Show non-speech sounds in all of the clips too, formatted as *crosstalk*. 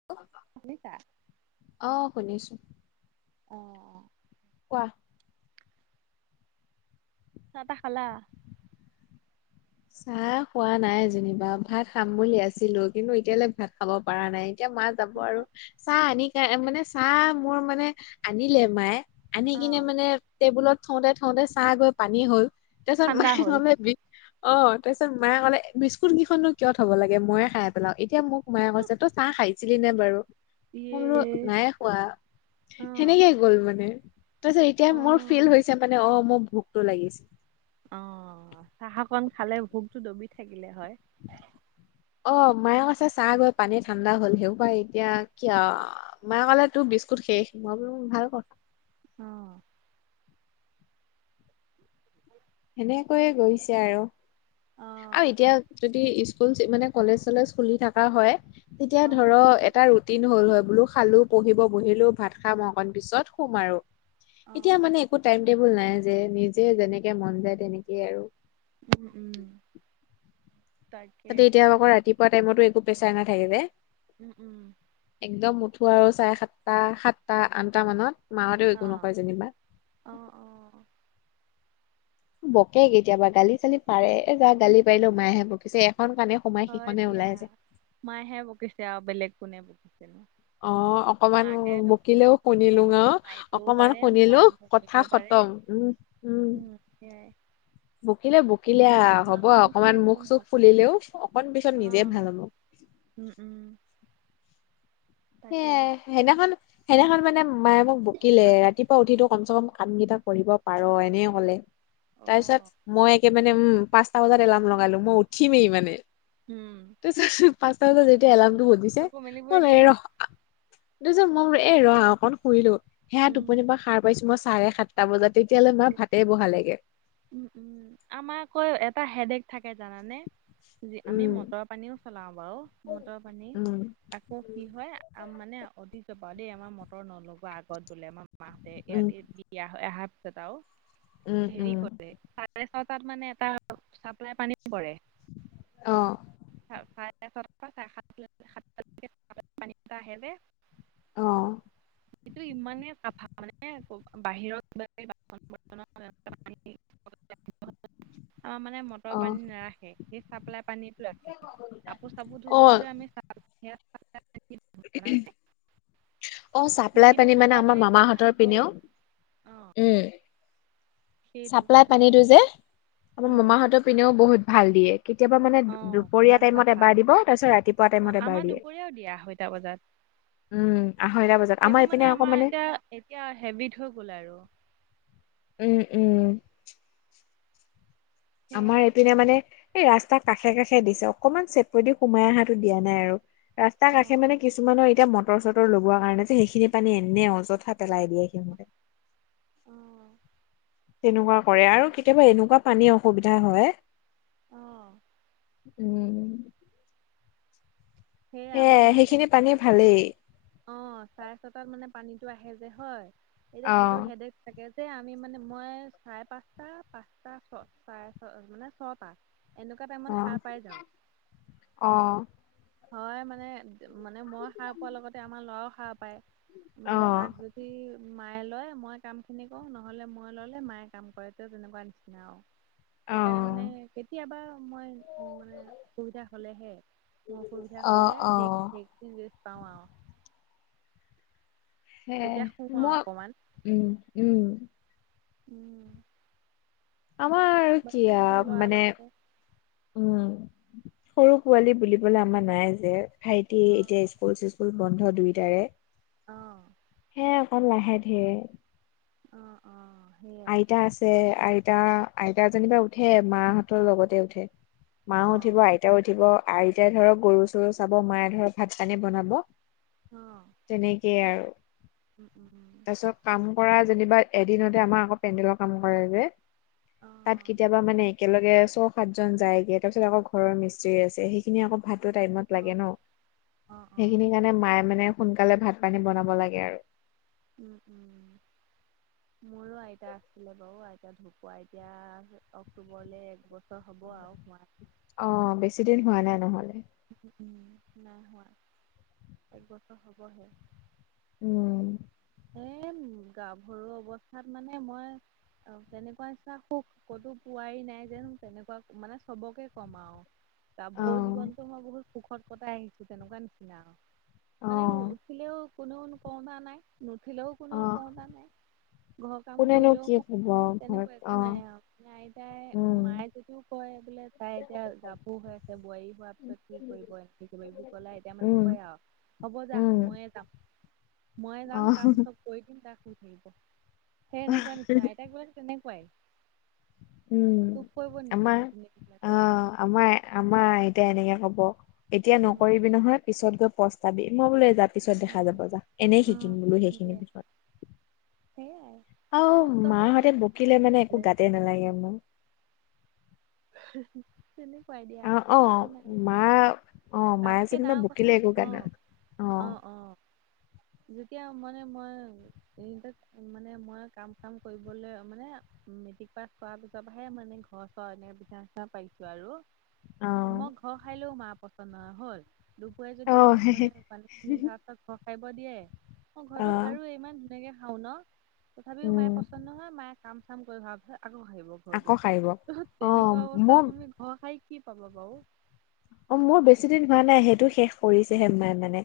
*unintelligible* শুনিছা? অঁ শুনিছো। অঁ অঁ' কোৱা। চাহ তাহ খালা। চাহ খোৱা নাই যেনিবা ৷ ভাত খাম বুলি আছিলো, কিন্তু এতিয়ালে ভাত খাব পৰা নাই। এতিয়া মাছ- যাব আৰু। চাহ আনি কা মানে চাহ মোৰ মানে আনিলে মায়ে- আনি কিনে অ', মানে টেবুলত থওঁতে থওঁতে চাহ গৈ পানী হ'ল৷ তাপিছত ঠাণ্ডা মাই হ'ল মানে বি- অঁ, তাৰপিছত মায়ে কলে বিস্কুট কেইখননো কিয় থ'ব লাগে মইয়ে খাই পেলাও। এতিয়া মোক- মায়ে কৈছে তই চাহ খাইছিলি নে বাৰু ইয়ে মই বোলো নাই- খোৱা অ সেনেকেই গ'ল মানে, তাৰপিছত এতিয়া অ মোৰ ফিল হৈছে মানে অ মই ভোক- টো লাগিছে। অ চাহঅকন খালে ভোকটো দবি থাকিলে হয়। অ মায়ে কৈছে চাহ গৈ পানী ঠাণ্ডা হল সেইসোপা এতিয়া কিয়। মায়ে ক'লে তোৰ বিস্কুট শেষ মই বোলো ভাল ক। অ। *unintelligible* সেনেকৈয়ে গৈছে আৰু অ আৰু এতিয়া যদি ইচ। স্কুল মানে কলেজ চলেজ খুলি থকা হয় তেতিয়া অ', ধৰ এ। টা ৰুটিন হ'ল হয় বোলো খালো পঢ়িব বহিলো ভাত খাম অকন পিছত শুম আৰু। এতিয়া অ', মানে একো টাইম টেবুল নাই যে নিজে যেনেকে মন যায় তেনেকেই আৰু। উম উম। তাকে তাতে এতিয়া আকৌ ৰাতিপুৱা টাইমতো একো প্ৰেছাৰ নাথাকে যে। উম উম। একদম উঠো আৰু চাৰে সাতটা সাতটা আঠটা মানত মাহতেও অ একো নকয় যেনিবা। অ অ। বকে কেতিয়াবা গালি চালিও পাৰে এ যা গালি পাৰিলেও মায়েহে বকিছে এখন কাণে। সোমাই হয় সিখনে দিয়া ওলাই যায়। মায়েহে বকিছে আৰু বেলেগ কোনে বকিছে নো। অ অকমান মাকে বকিলেও অ শুনিলো আও মাৰিবও অকমান পাৰে শুনিলো মৰম কথা কৰিব পাৰে। খতম উম উম কিয়াই। বকিলে বকিলে আ হ'ব মাকৰ অকমান নিচিনা মুখ কোন চুখ হ'ব ফুলিলেও অকন পিছত অ নিজে ভাল হ'ব। উম উম। তাকে সেয়াই সেইদিনাখন। সেইদিনাখন মানে মায়ে মোক বকিলে ৰাতিপুৱা উঠি টো কমচে কম কাম কেইটা কৰিব পাৰ এনেকে কলে। তাৰ অ', পিছত মই একে মানে উম পাঁচটা বজাত এলাৰ্ম লগালো মই উঠিমেই মানে। উম। তাৰপিছত পাঁচটা বজাত যেতিয়া এলাৰ্মটো বজিছে চকু মেলিবই মই নোৱাৰি। এই ৰহ। তাৰপিছত মই বোলো এই ৰহ অকণ শুই লও সেয়া উম, টোপনি পৰা সাৰ পাইছো মই চাৰে সাত। টা বজাত তেতিয়ালে মা ভাতে বহালেগে। উম উম আমাৰ আকৌ এটা হেডেক থাকে জানানে। যি আমি উম, মটৰ পানীও চলাও বাৰু মটৰ পানী। উম, আকৌ কি হয় আ মানে অতিজপা দেই আমাৰ মটৰ নলগোৱা আগত বোলে আম। মাহঁতে উম, ইয়াত এই বিয়া হৈ অহা পিছত আও উম, হেৰি উম, ক। চাৰে ছটাত মানে এটা চাপ্লাই পানী পৰে। অ। *inaudible* অ। এইটো ইমানে চাফা মানে বাহিৰত বাছন বৰত থোৱা পানী। *inaudible* অ মানে ম। মটৰ অ', পানী নাৰাখে এই চাপ্লাই পানীতটো ৰাখে কাপোৰ চাপোৰ ধুব অ', হলেও আমি। *inaudible* অ চাপ্লাই কিন্তু পানী মানে মটৰ আমাৰ ব্যৱহাৰ মামাহতৰ পিনেও নকৰো অ', উম। সেইটো চাপ্লাই কথা পানীটো যে আমাৰ উম, মামাহঁতৰ পিনেও বহুত ভাল দিয়ে। কেতিয়াবা মানে অ', দুপৰীয়া ইমান টাইমত চাফা এবাৰ দিব তাৰপিছত ৰাতিপুৱা অ', টাইমত এবাৰ আমাৰ দিয়ে। দুপৰীয়াও দিয়া আঢ়ৈটা বজাত উম আঢ়ৈটা বজাত সেইটো আমাৰ ইপিনে আকৌ মানে। এতিয়া এতিয়া হেবিট হৈ গ'ল আৰু উম উম। সেয়া আমাৰ এইপিনে মানে এই ৰাস্তা কাষে কাষে দিছে অকনমান চেপ দি সোমাই অহাটো দিয়া নাই আৰু। ৰাস্তাৰ কাষে অ', মানে অ', কিছুমানৰ এতিয়া মটৰ চটৰ লগোৱা কাৰণে যে সেইখিনি পানী এনে অযথা। পেলাই দিয়েহি। অ', তেনেকুৱা কৰে আৰু কেতিয়াবা এনেকুৱা পানী অসুবিধা হয়। অ', উম। সেই আমৰ সেয়াই মানে সেইখিনি পানী এতিয়া, ভালেই অ চাৰে ছটাত মানে পানীতটো আহে যে হয়, এতিয়া অ সেইটো হেডক তাকে যে আমি মানে মই চাৰে পাঁচটা পাঁচটা ছ চাৰে, মানে ছটা এনেকুৱা অ টাইমত সাৰ পাই যাওঁ। অ। হয় মানে মানে মই সাৰ পোৱাৰ লগতে আমাৰ ল'ৰাও সাৰ পায়। অ মানে তাক যদি, সি মায়ে লয় মই কাম খিনি কৰো নহলে মই ললে মায়ে কাম কৰে, ত তেনেকুৱা নিচিনা আৰু। অ সেইকাৰণে মানে, কেতিয়াবা মই উ মানে অসুবিধা হলেহে। মোৰ অসুবিধা অ হ'লে, অ সেই সেইখিনি ৰেষ্ট পাওঁ আৰু সে, তেতিয়া শুওঁ আৰু মই অকণমান উম উম। উম। আমাৰ কি বাকী আৰু আও ল'ৰাৰ মানে, লগতে উম, সৰু পোৱালী বুলিবলে আমাৰ নাই যে, ভাইটি এতিয়া অ', ইস্কুল চিস্কুল বন্ধ দুইটাৰে। অঁ। এ অকণ লাহে ধিৰে। অ অ সেইয়াই, যে আইতা আইতা যেনিবা উঠে মাহঁতৰ লগতে উঠে। মা উঠিব, অ'। আইতাও উঠিব, আইটাই ধৰক গৰু চৰু চাব, মায়ে ধৰক ভাত পানী বনাব অ', তেনেকে, কে আৰু *inaudible* তাৰপিছত কাম কৰা যেনিবা এদিনতে আমাৰ আকৌ পেণ্ডেলৰ কাম কৰে যে, অ। তাত কেতিয়াবা মানে একেলগে, ছয় সাতজন যায়গৈ তাৰপিছত আকৌ ঘৰৰ মি্ত্ৰী আছে সেইখিনি আকৌ ভাতৰ টাইমত। অ', লাগে ন অ', অ', সেইখিনি কাৰণে মায়ে মানে সোনকালে ভাত পানী বনাব লাগে আৰু উম উম। মোৰো আইতা আছিলে বাৰু, আইতা ঢুকুৱা এতিয়া অক্টোবৰলৈ এক বছৰ হ'ব আৰু হোৱাত। অ বেছি দিন হোৱা নাই নহলে, উম নাই হোৱা, একবছৰ হ'বহে। উম। এ গাভৰুৱা অৱস্থাত মানে, মই কেনেকুৱা ইচ্ছা সুখ ক'তো পোৱাই নাই যেন তেনেকুৱা মানে চবকে কম আৰু। অ গাভৰু জীৱনতো মই বহুত সুখত কটাই আহিছো, তেনেকুৱা নিচিনা আৰু। অ মানে উঠিলেও কোনেও কওঁতা নাই নুঠিলেও অ কোনেও কওঁতা নাই। ঘৰৰ কাম কোনেনো কৰিলেও কি কব নাই ঘৰত তেনেকুৱা অ একো নাই আৰু। নাই তাই উম মায়ে যদিও কয় বোলে তাই এতিয়া গাভৰু হৈ আছে, বোৱাৰী হোৱাৰ পিছত কি কৰিব *unintelligible* এতিয়া মানে উম কয় আৰু হ'ব যা উম ময়ে যাম। ময়ে অ যাম। কৈ দিম তাক শুই থাকিব, সেই এনেকুৱা নিচিনা আইতাকবিলাক তেনেকুৱাই। উম *unintelligible* পৰিব নিদিয়ে আমাৰ নাতিনীয়েক বিলাকক। অ আমাৰ আমাৰ আইতাই এনেকে কব এতিয়া উম নকৰিবি নহয় পিছত গৈ পস্তাবি মই বোলো পিছত দেখা অ' যাব যা এনেই শিকিম বোলো সেইখিনি সেইয়াই আও মাহঁতে বকিলে মানে একো গাতে নালাগে মোৰ *unintelligible* দিয়া অ অ একো নাই। মা অ মায়ে তাতকে যেনিবা ডাঙৰ বকিলে কথা একো গাত অ', নেলাগে অ যেতিয়া মানে মই এইটত মানে মই কাম চাম কৰিবলৈ মানে মেট্ৰিক পাছ কৰা পিছৰ পৰাহে মানে ঘৰ চৰ এনে পিঠা চিঠা পাইছো আৰু অ মই ঘৰ সাৰিলেও মা পচন্দ নোহোৱা হল দুপৰীয়া যদি অ', মোক মানে পানী খিনি ধৰা পাছত ঘৰ সাৰিব দিয়ে মই ঘৰটো অ', সাৰোয়েই ইমান তেনেকে সাৰো ন তথাপিও মায়ে উম, পচন্দ নহয় মায়ে কাম চাম কৰি হোৱা পিছত আকৌ সাৰিব আকৌ ঘৰটো সাৰিব। ত অ', তেনেকুৱা মই অৱস্থাত তুমি ঘৰ সাৰি কি পাবা বাৰু অ মোৰ বেছি দিন হোৱা নাই সেইটো শেষ কৰিছেহে মা মানে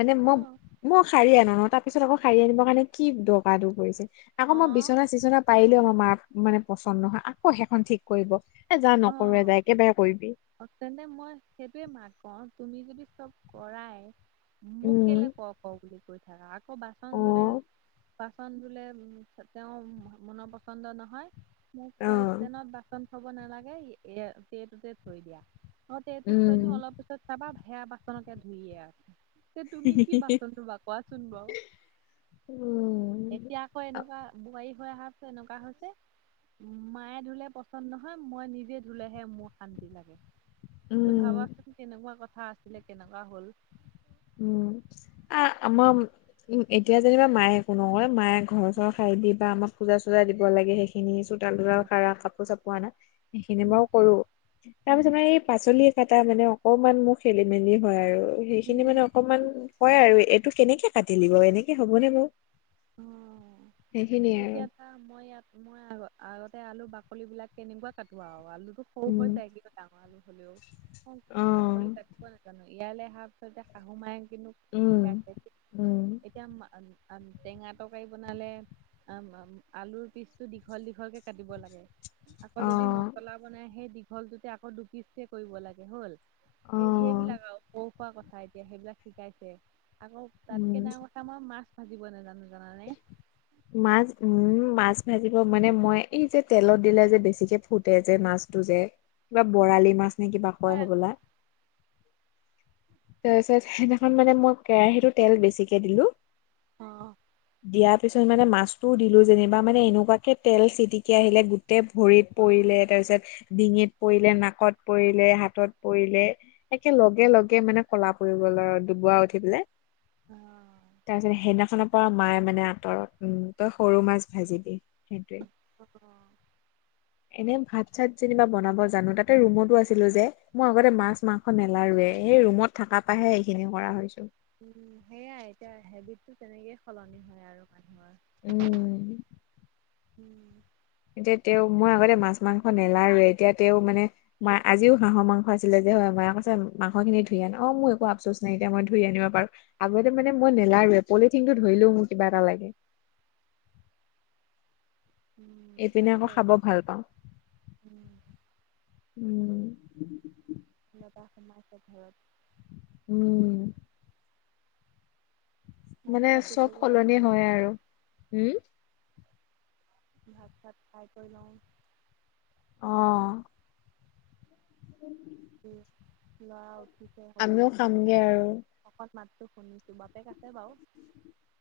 মানে মই অ', মই সাৰি আনো ন তাৰপিছত আকৌ সাৰি আনিবৰ কাৰণে কি দৰকাৰটো পৰিছে আকৌ মই অ', বিচনা চিচনা পাৰিলেও আমাৰ মাক মানে পচন্দ নহয় আকৌ সেইখন ঠিক কৰিব এ যা অ'। নকৰোৱে যা একেবাৰে কৰিবি তেন্তে মই সেইটোৱেই মাক কওঁ তুমি যদি চব কৰাই মোক কেলে উম, কৰ কৰ বুলি কৈ থাকা আকৌ বাচন ধুলে অ', বাচন ধুলে তেওঁ মনৰ পচন্দ নহয় মোক কয় অ'। ষ্টেনত বাচন থ'ব নালাগে এয়া এইটোতে থৈ দিয়া অ সেইটোত উম, থৈ দিওঁ অলপ পি পিছত চাবা সেয়া বাচনকে ধুইয়ে আছে তেনে তুমি কি বাচন ধুবা কোৱাচোন বাও উম, এতিয়া হয় এনেকুৱা বোৱাৰী হৈ আহা পিছত এনেকুৱা হৈছে মায়ে ধুলে পচন্দ নহয় মই নিজে ধুলেহে মোৰ শান্তি লাগে ত উম। ভাবাচোন কেনেকুৱা কথা আছিলে কেনেকুৱা হ'ল উম আ আমাৰ উ এতিয়া যেনিবা মায়ে একো নকয় মায়ে ঘৰ চৰ সাৰি দিবা আমাক পূজা চূজা দিব লাগে সেইখিনি চোতাল অ তোতাল সাৰা কাপোৰ চাপোৰ আনা সেইখিনি বাও উম কৰো তাৰ পিছত উম মই এই পাচলি কাটা মানে অকণমান মোৰ খেলি মেলি হয় আৰু সেইখিনি মানে উম অকমান হয় আৰু এইটো কেনেকে কাটিলি বাৰু এনেকে হ'বনে বাও অহ আৰু এতিয়া মই ইয়াত মই আগ আগতে আলু বাকলি বিলাক কেনেকুৱা কাটো আৱ আলুতো সৰু হৈ উম যায়গে ডাঙৰ আলু হ'লেও অ বাকলি কাটিব নাজানো ইয়ালে অহাৰ পিছত শাহু মায়ে কিন্তু উম শিকাইছে উম এতিয়া *unintelligible* টেঙা তৰকাৰি বনালে আম আম আলুৰ পিচটো দীঘল দীঘলকে কাটিব লাগে আকৌ অ যদি মছলা বনাই সেই দীঘলটোতে আকৌ দুপিচকে কৰিব লাগে হ'ল অ এই সেইবিলাক আৱ সৰু সুৰা কথা এতিয়া সেইবিলাক শিকাইছে আকৌ উম তাতকে ডাঙৰ মই মাছ ভাজিব নাজানো তুমি জানানে মাছ উম মাছ ভাজিব মানে মই এই যে তেলত দিলে যে বেছিকে ফুটে যে মাছ টো যে কিবা বৰালি মাছ নে কিবা কয় অ', হবলা তাৰ পিছত সেইদিনাখন মানে মই কেৰাহীতো তেল বেছিকে দিলো অ দিয়াৰ পিছত মানে মাছটোও দিলোঁ যেনিবা মানে এনেকুৱাকে তেল চিটিকি আহিলে। গোটে ভৰিত পৰিলে তাৰপিছত ডিঙিত পৰিলে নাকত পৰিলে হাতত পৰিলে। একে লগে লগে মানে ক'লা পৰি গ'ল আৰু ডুবৰা উঠি পেলে। অ তাৰপিছত সেইদিনাখনৰ পৰা মায়ে মানে আঁতৰত উম ত সৰু মাছ ভাজি দি সেইটোৱে অ এনে ভাত চাত যেনিবা বনাব জানো তাতে ৰুমতো আছিলোঁ যে মই আগতে মাছ মাংস নেলাৰোৱে এই ৰুমত থকা পাহে এইখিনি কৰা হৈছোঁ। উম সেয়াই এতিয়া হেবিট টো তেনেকে সলনি হয় আৰু মানুহৰ উম উম এতিয়া তেওঁ মই আগতে মাছ মাংস নেলাৰোৱে এতিয়া তেওঁ মানে মা আজিও হাঁহৰ মাংস আছিলে যে হয় মায়ে কছে মাংস খিনি ধুই আন অ মোৰ একো আপচোচ নাই এতিয়া মই ধুই আনিব পাৰোঁ। আগতে মানে মই নেলাৰোৱে পলিথিন টো ধৰিলেও মোৰ কিবা এটা লাগে। উম এইপিনে আকৌ তাকে খাব ভাল পাওঁ উম উম। লতা খুমাইছে ঘৰত উম ভাত মানে চাত চব দিবগে সলনি লাগিব হয় এতিয়া আৰু উম। ভাত চাত খাই কৰি লওঁ। অ উ উ ল'ৰা উঠিছে হ'ব লা পামগে আৰু অকন মাত তো শুনিছো বাপেক আছে বাৰু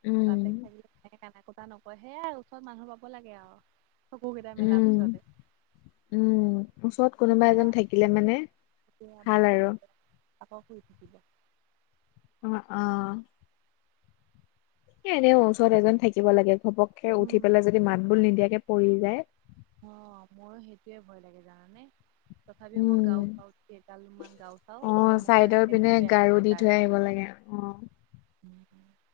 উম বাপেক থাকিলে এনেকে কথা নকয় সেইয়া ওচৰত মানুহ পাব লাগে আৰু চকু কেইটা মেলাৰ উম পিছতে উম ওচৰত কোনোবা তেতিয়া এজন থাকিলে মানে ভাল আপত্তি আৰু নকৰে। আকৌ শুই থাকিব। অ অ এ এনেও ওচৰত এজন থাকিব লাগে ঘপককে উঠি উম পেলাই যদি হয় মাত বোল হয় নিদিয়াকে পৰি যায়। অ মোৰো সেইটোয়ে ভয় লাগে জানানে? তথাপিও মই উম গাও চাওঁ কেইদালমান গাও চাওঁ অ চাইদৰ পিনে গাৰো সন্মুখতে দি থৈ তাৰ আহিব লাগে অ উ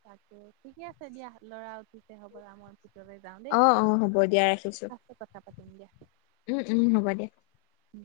তাকে ঠিকে আছে দিয়া ল'ৰা উঠিছে হ'বলা মই ভিতলৈ অ অ হ'ব দিয়া ৰাখিছোঁ। পিছত কথা পাতিম দিয়া। উম উম হ'ব দে। উম